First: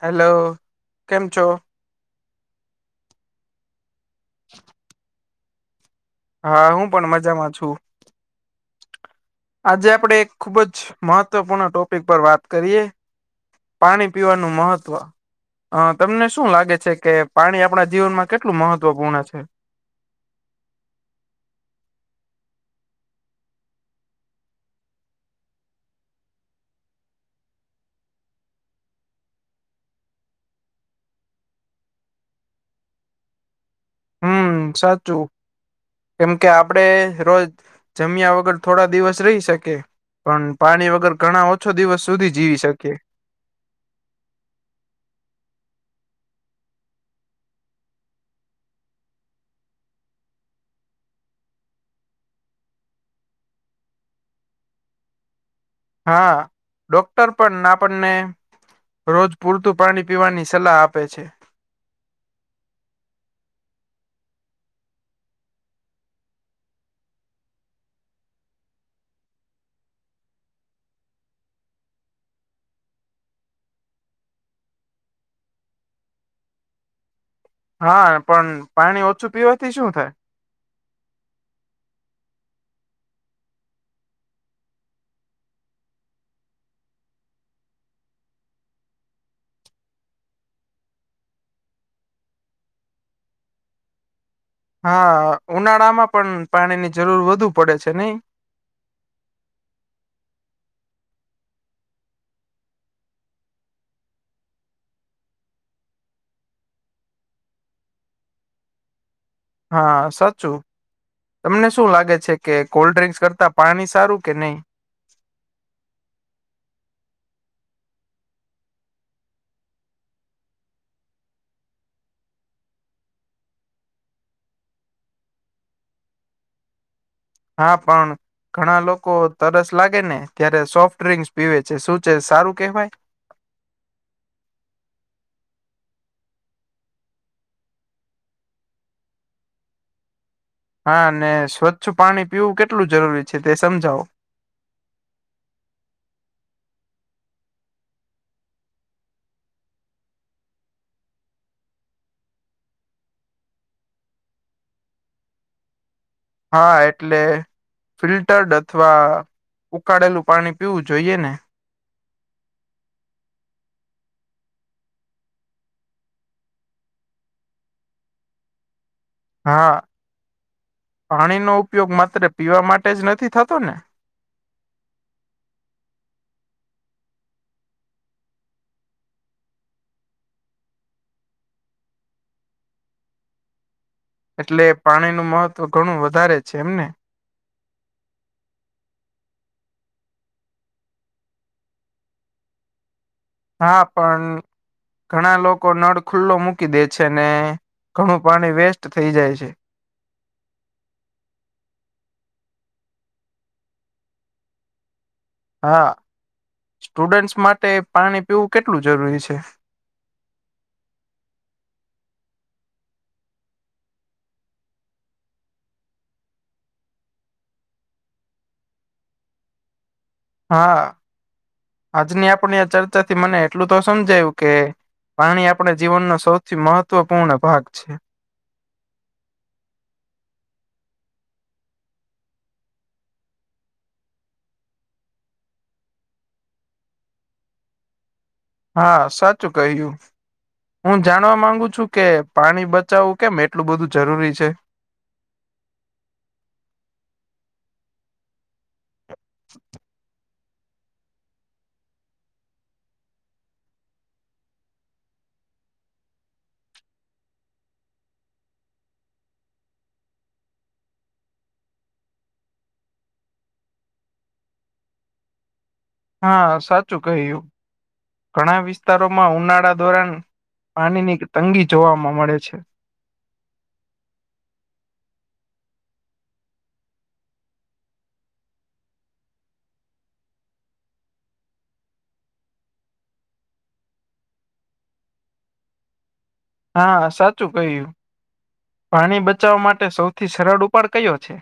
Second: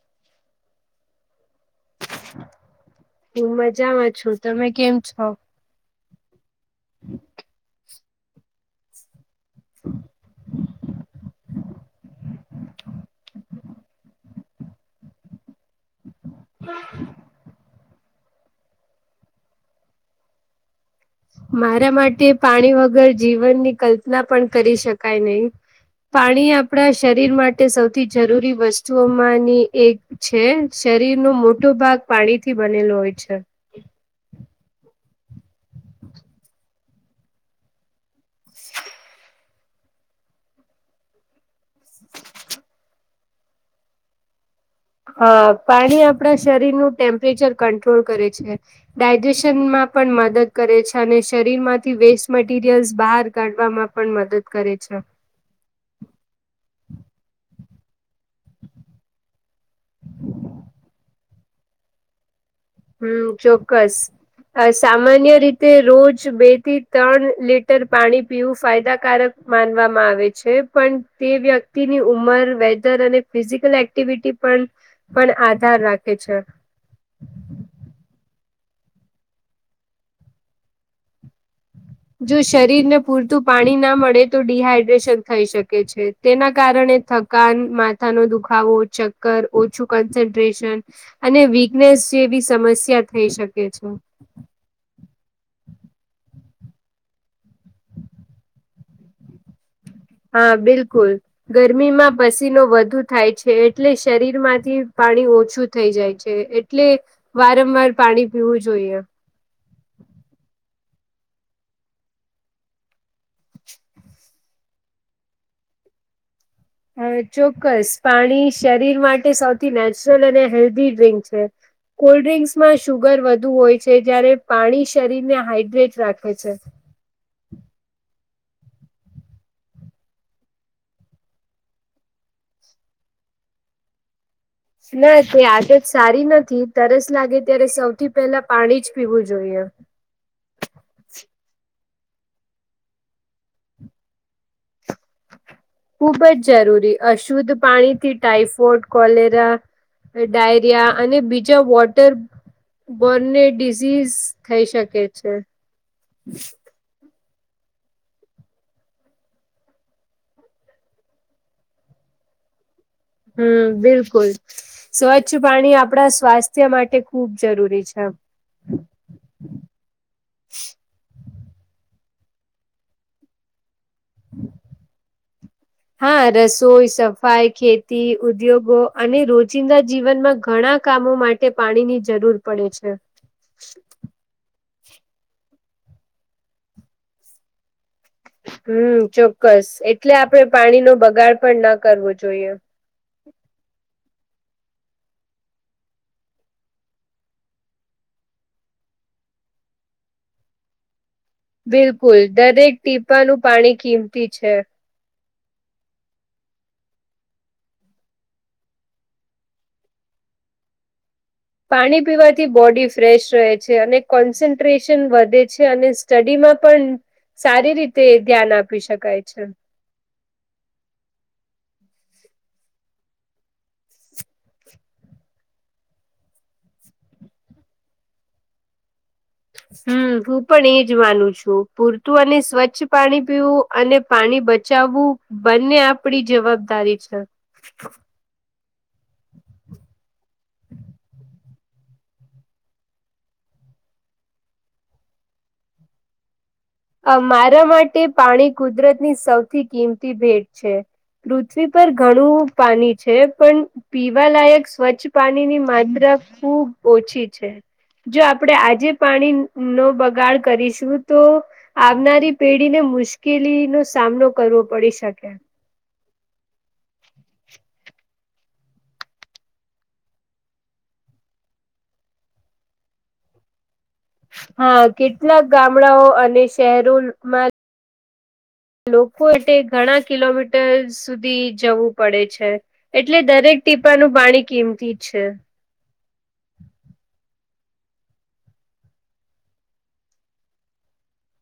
Hello, કેમ છો? હું મજાવા છું તમે કેમ છો? હા હું પણ મજામાં છું. આજે આપણે એક ખૂબ જ મહત્વપૂર્ણ ટોપિક પર વાત કરીએ પાણી પીવાનું મહત્વ અ તમને શું લાગે છે કે પાણી આપણા જીવનમાં કેટલું મહત્વપૂર્ણ છે? મારા માટે પાણી વગર જીવનની કલ્પના પણ કરી શકાય નહી. પાણી આપણા માટે સૌથી જરૂરી વસ્તુઓમાંની એક છે શરીરનો મોટો ભાગ પાણીથી બનેલો હોય છે. હમ સાચું કેમ કે આપડે રોજ જમ્યા વગર થોડા દિવસ રહી શકે પન પાણી વગર ઘણા છો દિવસ સુધી જીવી શકીએ. હ પાણી આપણા શરીરનું ટેમ્પરેચર કંટ્રોલ કરે છે. ડાયજેશનમાં પણ મદદ કરે છે અને શરીરમાંથી વેસ્ટ મટીરિયલ્સ બહાર કાઢવામાં પણ મદદ કરે છે. હા ડોક્ટર પણ આપને રોજ પૂરતું પાની પીવાની સલાહ આપે છે. હં ચોક્કસ. અ સામાન્ય રીતે રોજ બે થી તન લીટર પાણી પીવું ફાયદાકારક માનવામાં આવે છે પણ તે વ્યક્તિની ઉંમર વેધર અને ફિઝિકલ એક્ટિવિટી પન પણ આધાર રાખે છે. હા પણ પાણી ઓછું પીવાથી શું થાય? જો શરીર ને પૂરતું પાણી ના મળે તો ડિહાઈડ્રેશન થઈ શકે છે. તેના કારણે થકાન માથાનો દુખાવો ચક્કર ઓછું કન્સન્ટ્રેશન અને વિક્નેસ જેવી સમસ્યા થઈ શકે છે. હા ઉનાળામાં પણ પાણીની જરૂર વધુ પડે છે નઈ. હા બિલકુલ. ગરમીમાં પસીનો વધુ થાય છે. એટલે શરીરમાંથી પાણી ઓછું થઈ જાય છે એટલે વારંવાર પાણી પીવું જોઈએ. હા સાચું. તમને શું લાગે છે કે કોલ્ડ ડ્રિંકસ કરતા પાણી સારું કે નહી. હ ચોક્કસ પાણી શરીર માટે સૌથી નેચરલ અને હેલ્ધી ડ્ર્રીંક છે. કોલ્ડ ડ્રિંક્સમાં સુુગર વધુ હોય છે. જયારે પાણી શરીરને હાઈડ્રેટ રાખે છે. હા પણ. ઘણા લોકો તરસ લાગે ને ત્યારે સોફ્ટ ડ્રિંકસ પીવે છે શું છે સારું કેહેવાય? ના તે આદત સારી નથી. તરસ લાગે ત્યારે સૌથી પહેલા પાણી જ પીવું જોઈએ. હા ને સ્વચ્છ પાણી પીવું કેટલું જરૂરી છે તે સમજાવો. ખુબ જ જરૂરી અશુદ્ધ પાણીથી ટાઈફોઇડ કોલેરા ડાયરિયા અને બીજા વોટર બોનને ડીસીઝ થઈ શકે છે. હા એટલે ફિલ્ટર્ડ અથવા ઉકાળેલું પાણી પીવું જોઈએ ને હમ બિલકુલ. સ્વચ્છ પાણી આપડા સ્વાસ્થ્ય માટે ખુબ જરૂરી છે. હા પાણીનો ઉપયોગ માત્ર પીવા માટે જ નથી થતો ને. [inaudible] હા રસોઈ સફાઈ ખેતી ઉદ્યોગો, અને રોજિંદા જીવનમાં ઘણા કામો માટે. તે પાણીની જરૂર પડે છે. એટલે પાણીનું મહત્વ ઘણું વધારે છે એમને? હમ, ચોક્કસ. એટલે આપણે પાણીનો બગાડ પણ ન કરવો જોઈએ. હા હા પણ ઘણા લોકો નળ ખુલ્લો મૂકી દે છે ને ઘણું પાણી વેસ્ટ થઈ જાય છે. બિલકુલ દરેક ટીપાનું પાણી કિંમતી છે. હા, સ્ટુડન્ટસ માટે પાણી પીવું કેટલું જરૂરી છે? પાણી પીવાથી બોડી ફ્રેશ રહે છે, અને કોન્સન્ટ્રેશન વધે છે અને સ્ટડીમાં પણ સારી રીતે ધ્યાન આપી શકાય છે. હા, આજની આપણે આ ચર્ચાથી મને એટલું તો સમજાયું કે પાણી આપણા જીવનનો સૌથી મહત્વપૂર્ણ ભાગ છે. હમ, હું પણ એજ માનું છુ. પૂરતું અને સ્વચ્છ પાણી પીવું અને પાણી બચાવવુ બંને આપણી જવાબદારી છે. [inaudible] હા, સાચું કહ્યું. હું જાણવા માંગુ છું કે, પાણી બચાવવું કેમ એટલું બધું જરૂરી છે? અ મારા માટે પાણી કુદરતની સૌથી કિંમતી ભેટ છે. પૃથ્વી પર ઘણું પાણી છે પણ પીવાલાયક સ્વચ્છ પાણની માત્રા ખુબ ઓછી છે. જો આપણેે આજે પાણીનો બગાડ કરીશું તો આવનારી પેઢીને મુશ્કેલીનો સામનો કરવો પડી શકે. હા, સાચું કહ્યું. ઘણા વિસ્તારોમાં ઉનાળા ધોરણ પાણીની તંગી જોવા મળે છે. હા કેટલાક ગામડાઓ અને શહેરોમાં લોકો એટ ઘણા કિલોમીટર સુધી જવું પડે છે. એટલે દરેક ટીપાનું પાણી કિંમતી જ છે. હા સાચું કહ્યું, પાણી બચાવા માટે સૌથી સરળ ઉપાડ કયો છે?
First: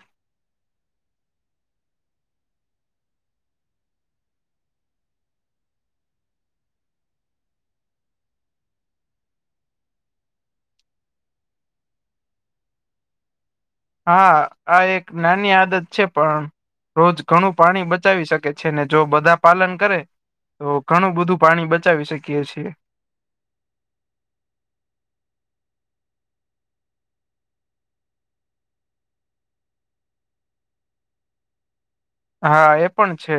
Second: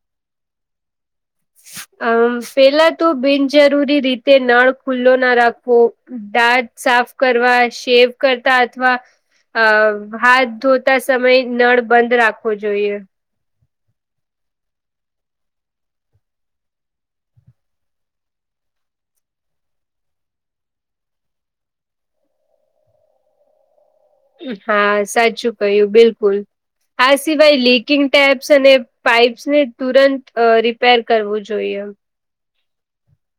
અ પેલાં તો બિનજરૂરી રીતે નળ ખુલ્લો ના રાખવો. દાંત સાફ કરવા, શેવ કરતા અથવા અ હાથ ધોતા સમયે નળ બંધ રાખવો જોઈએ. હા આ એક નાની આદત છે પણ રોજ ઘણું પાણી બચાવી શકે છે ને જો બધા પાલન કરે તો ઘણું બધું પાણી બચાવી શકીએ છીએ. હા સાચું કહ્યું બિલકુલ. આ સિવાય લીકિંગ ટેબ્સ અને પાઈપ્સને તુરંત અ રિપેર કરવું જોઈએ. હા એ પણ છે.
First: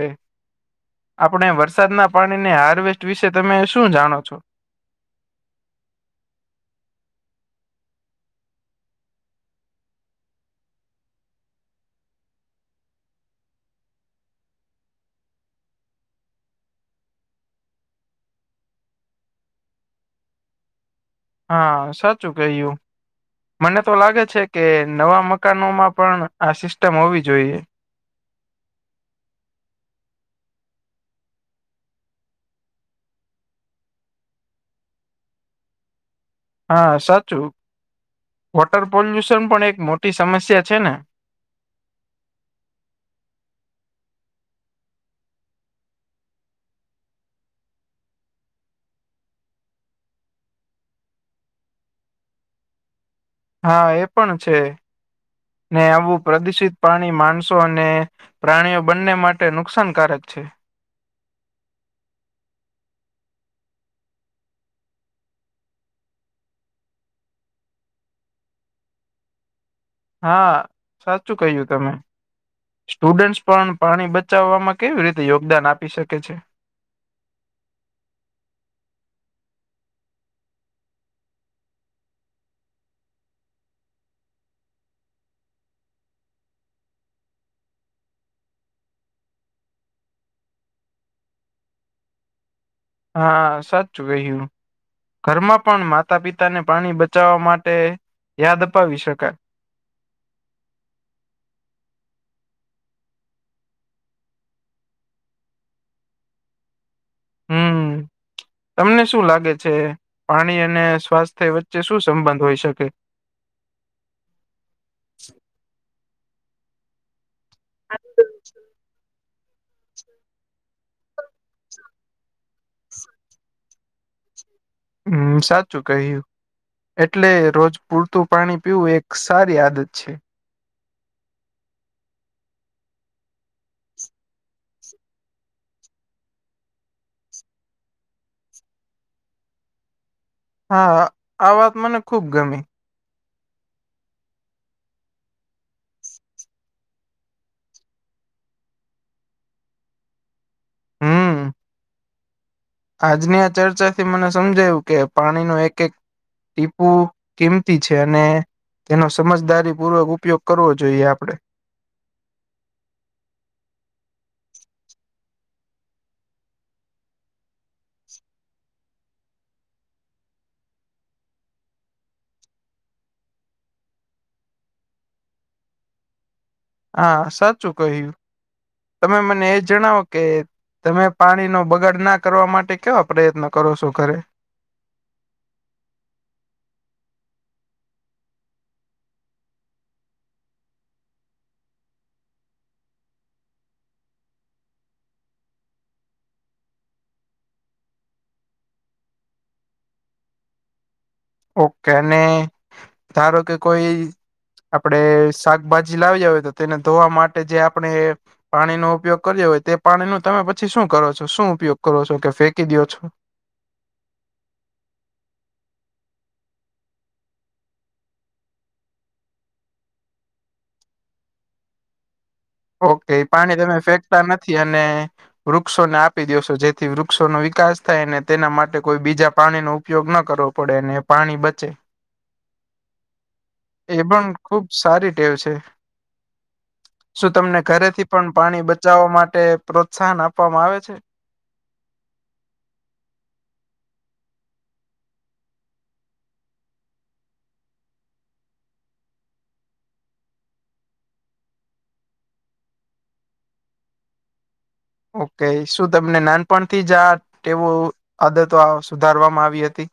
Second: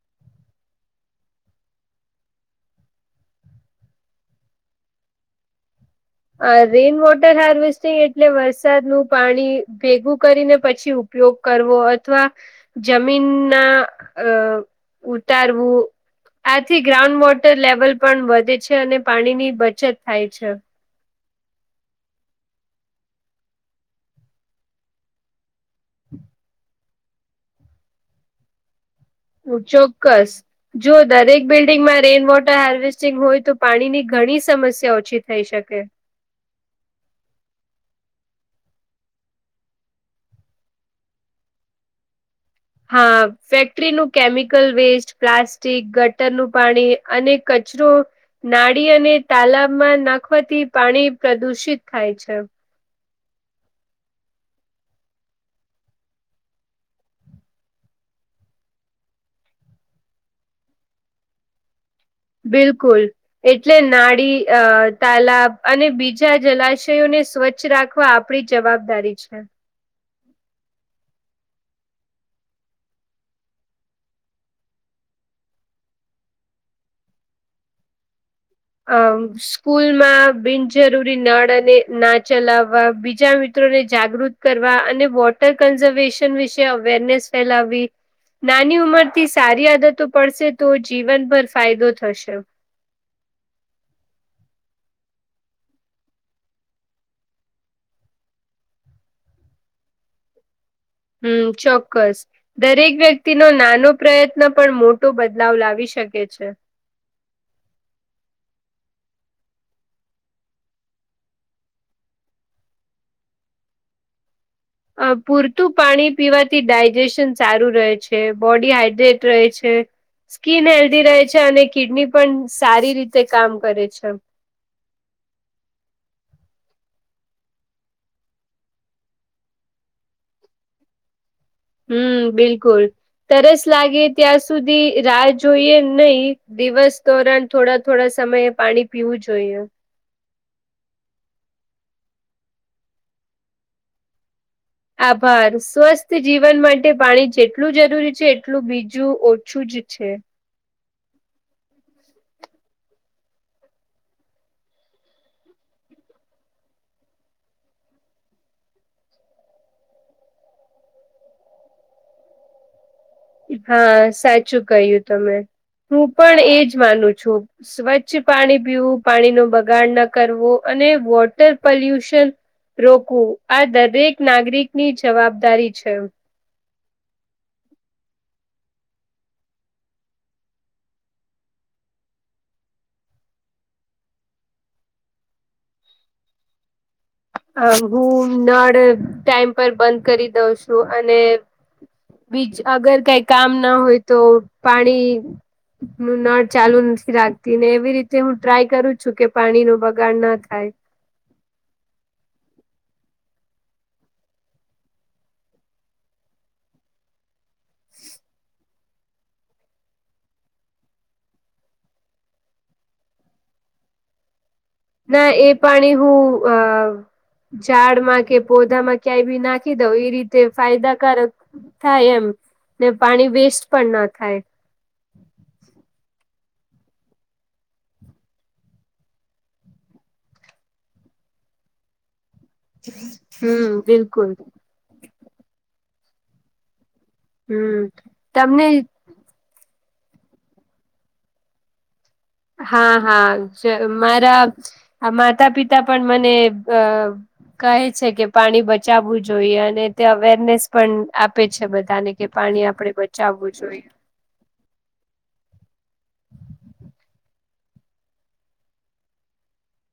આપણે વરસાદના પાણીને હાર્વેસ્ટ વિશે તમે શું જાણો છો? અ રેઇન વોટર હાર્વેસ્ટિંગ એટલે વરસાદનું પાણી ભેગું કરીને પછી ઉપ યોગ કરવો અથવા જમીનના અ ઉતારવું આથી ગ્રાઉન્ડ વોટર લેવલ પણ વધે છે અને પાણીની બચત થાય છે. હા, સાચું કર્યું. મને તો લાગે છે કે નવા મકાનોમાં પણ આ સિસ્ટમ હોવી જોઈએ. ચોક્કસ. જો દરેક બિલ્ડિંગમાં રેઇન વોટર હાર્વેસ્ટિંગ હોય તો પાણીની ઘણી ઓછી થઈ શકે. હા સાચું, વોટર પોલ્યુશન પણ એક મોટી સમસ્યા છે ને. હા, ફેક્ટરીનું કેમિકલ વેસ્ટ પ્લાસ્ટિક ગટરનું પાણી અને કચરો નાળી અને તાલાબમાં નાખવાતી પાણી પ્રદુષિત થાય છે. હા, એ પણ છે ને, આવું પ્રદુષિત પાણી માણસો અને પ્રાણીઓ બંને માટે નુકસાનકારક છે. બિલકુલ. એટલે નાળી અ તાલાબ અને બીજા જલાશયોને સ્વચ્છ રાખવા આપડી જવાબદારી છે. હા, સાચું કહ્યું તમે. સ્ટુડન્ટ પણ પાણી બચાવવામાં કેવી રીતે યોગદાન આપી શકે છે. હા. સ્કૂલ માં બિનજરૂરી નળ અને ના ચલાવવા બીજા મિત્રોને જાગૃત. કરવા, અને વોટર કન્ઝર્વેશન વિશે અવેરનેસ ફેલાવવી. નાની ઉંમર થી સારી આદતો પડશે તો, જીવનભર ફાયદો થશે. હા, સાચુ કહીયુ. ઘરમાં પણ માતા-પિતા ને પાણી બચાવવા માટે યાદ અપાવી શકાય. હમ, ચોક્કસ. દરેક વ્યક્તિ નો નાનો પ્રયત્ન પણ મોટો બદલાવ લાવી શકે છે. હમ. તમને શું લાગે છે, પાણી અને સ્વાસ્થ્ય વચ્ચે શું સંબંધ હોય શકે? અ પૂરતું પાણી પીવાથી ડાયજેશન. સારું રહે છે, બોડી હાડ્રેટ રહે છે, સ્કીિન હેલ્ધી રહે છે, અને કિડની પણ સારી રીતે કામ કરે છે. હમ, સાચું કહીયુ. એટલે રોજ પૂરતું પાણી પીવું એક સારી આદત છે‌. હમ, બિલકુલ તરસ લાગે, ત્યાં સુધી રાહ જોઈએ નહીં. દિવસ ધોરણ થોડા-થોડા સમયે પાણી પીવું જોઈએ. હા, આ વાત મને ખુબ ગમે. આભાર સ્વસ્થ જીવન માટે પાણી જેટલું જરૂરી છે, એટલું બીજું ઓછું જ છે. હમ આજની આ ચર્ચાથી મને સમજાયું કે, પાણી નુ એક-એક ટીપુ કિંમતી છે, અને તેનો સમઝદારી પૂર્વક ઉપયોગ કરવો જોઈએ આપડે. હા, સાચું કહ્યું તમે. હું પણ એજ માનું છું. સ્વચ્છ પાણી પીવું, પાણીનું બગાડ ન કરવો, અને વોટર પલ્યુશન રોકવું, આ દરેક નાગરિકની જવાબદારી છે. આ સાચું કહ્યું તમે, મને એ જણાવો કે તમે પાણી નો બગાડ ના કરવા માટે કેવા પ્રયત્ન કરો સો ઘરે? આમ હું નળ ટાઈમ પર બંધ કરી દઉ સુ અને બીજ અગર કઈ કામ ના હોય તો પાણી નું નળ ચાલુ રાખતી ને, એવી રીતે હું ટ્રાય કરું છું કે, પાણી નો બગાડ ન થાય. ઓકે, નેઈ ધારો કે કોઈ આપણેે શાકભાજી લાવીય હોય તો, તેને ધોવા માટે જે આપણે પાણીનો ઉપયોગ કર્યો હોય તે, પાણીનો તમે પછી શું કરો છો? શું ઉપયોગ કરો સો કે ફેંકી દીયો છો? ના એ પાણી હું અ ચાડમાં કે, પોદામાં ક્યાંય બી નાખી દઉ ઈ રીતે ફાયદાકારક થાય એમ. ને ઓકે પાણી વેસ્ટ તમે પણ ના ફેંકતા થાય નથી અને વૃક્ષોને આપી દિયો સો જેથી વૃક્ષોનો વિકાસ થાય અને તેના માટે કોઈ બીજા પાણીનો ઉપયોગ ન કરવો પડે ને પાણી બચે. [unintelligible] એ પણ બિલકુલ ખુબ સારી ટેવ છે. શું તમને હમ ઘરેથી પણ પાણી તમને બચાવા માટે પ્રોત્સાહન આપવામાં આવે છે? હા હા જરૂ મારા અ-માતા પિતા પણ મને બ-અ કહે છે કે પાણી બચાવું જોઈએ અને તે અવેરનેસ પણ આપે છે બધાને કે પાણી આપડે બચાવવું જોઈએ. ઓકે શું તમને નાનપણથી જ આ ટેવો આદતો અ-સુધારવામાં આવી હતી?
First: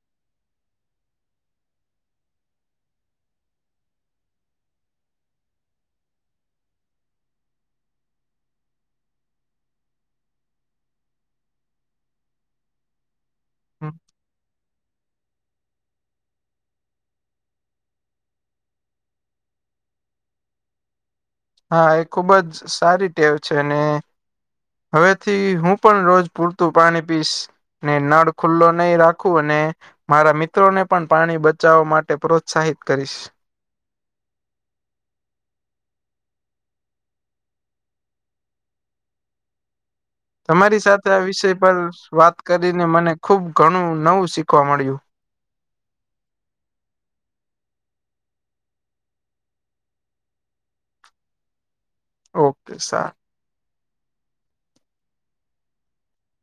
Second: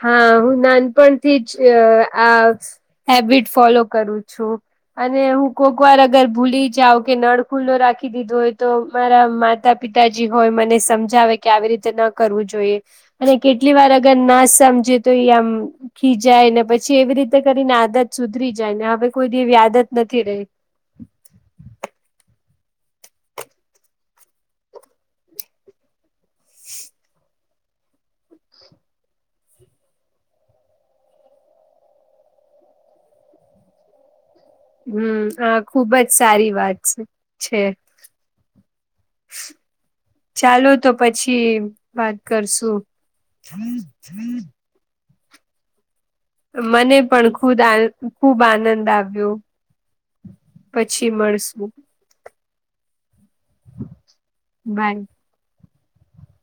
હા હું નાનપણથી જ અ-આ સ્-હેબિટ ફોલો કરું છું. અને હું કોકવાર અગર ભૂલી જાવ કે નળ ખુલ્લો રાખી દીધો હોય તો મારા માતા પિતાજી હોય મને સમજાવે કે, આવી રીતે ન કરવું જોઈએ અને કેટલી હમ. વાર અગર ના સ મજે તો એ આમ ખીજાય ને પછી એવી રીતે કરીને આદત સુધરી જાય ને હવે કોઈ દી એવી આદત નથી રેય. હા એ ખુબ જ સારી ટેવ છે ને હવેથી હું પણ રોજ પૂરતું પાણી પીસ ને નળ ખુલ્લો નઈ રાખું અને મારા મિત્રો ને પણ પાની બચાવા માટે પ્રોત્સાહિત કરીશ. હમ. આ ખૂબ જ સારી વાત છે. [inaudible] ચાલો તમારી તો સાથે આ વિષય પછી પર વાત કરીને કરશું મને ખુબ ઘણું નવું શીખવા મળ્યું. મને પણ ખુદ આન-ખુબ આનંદ આવ્યો. પછી મળશું. ઓકે સારૂ. બાય.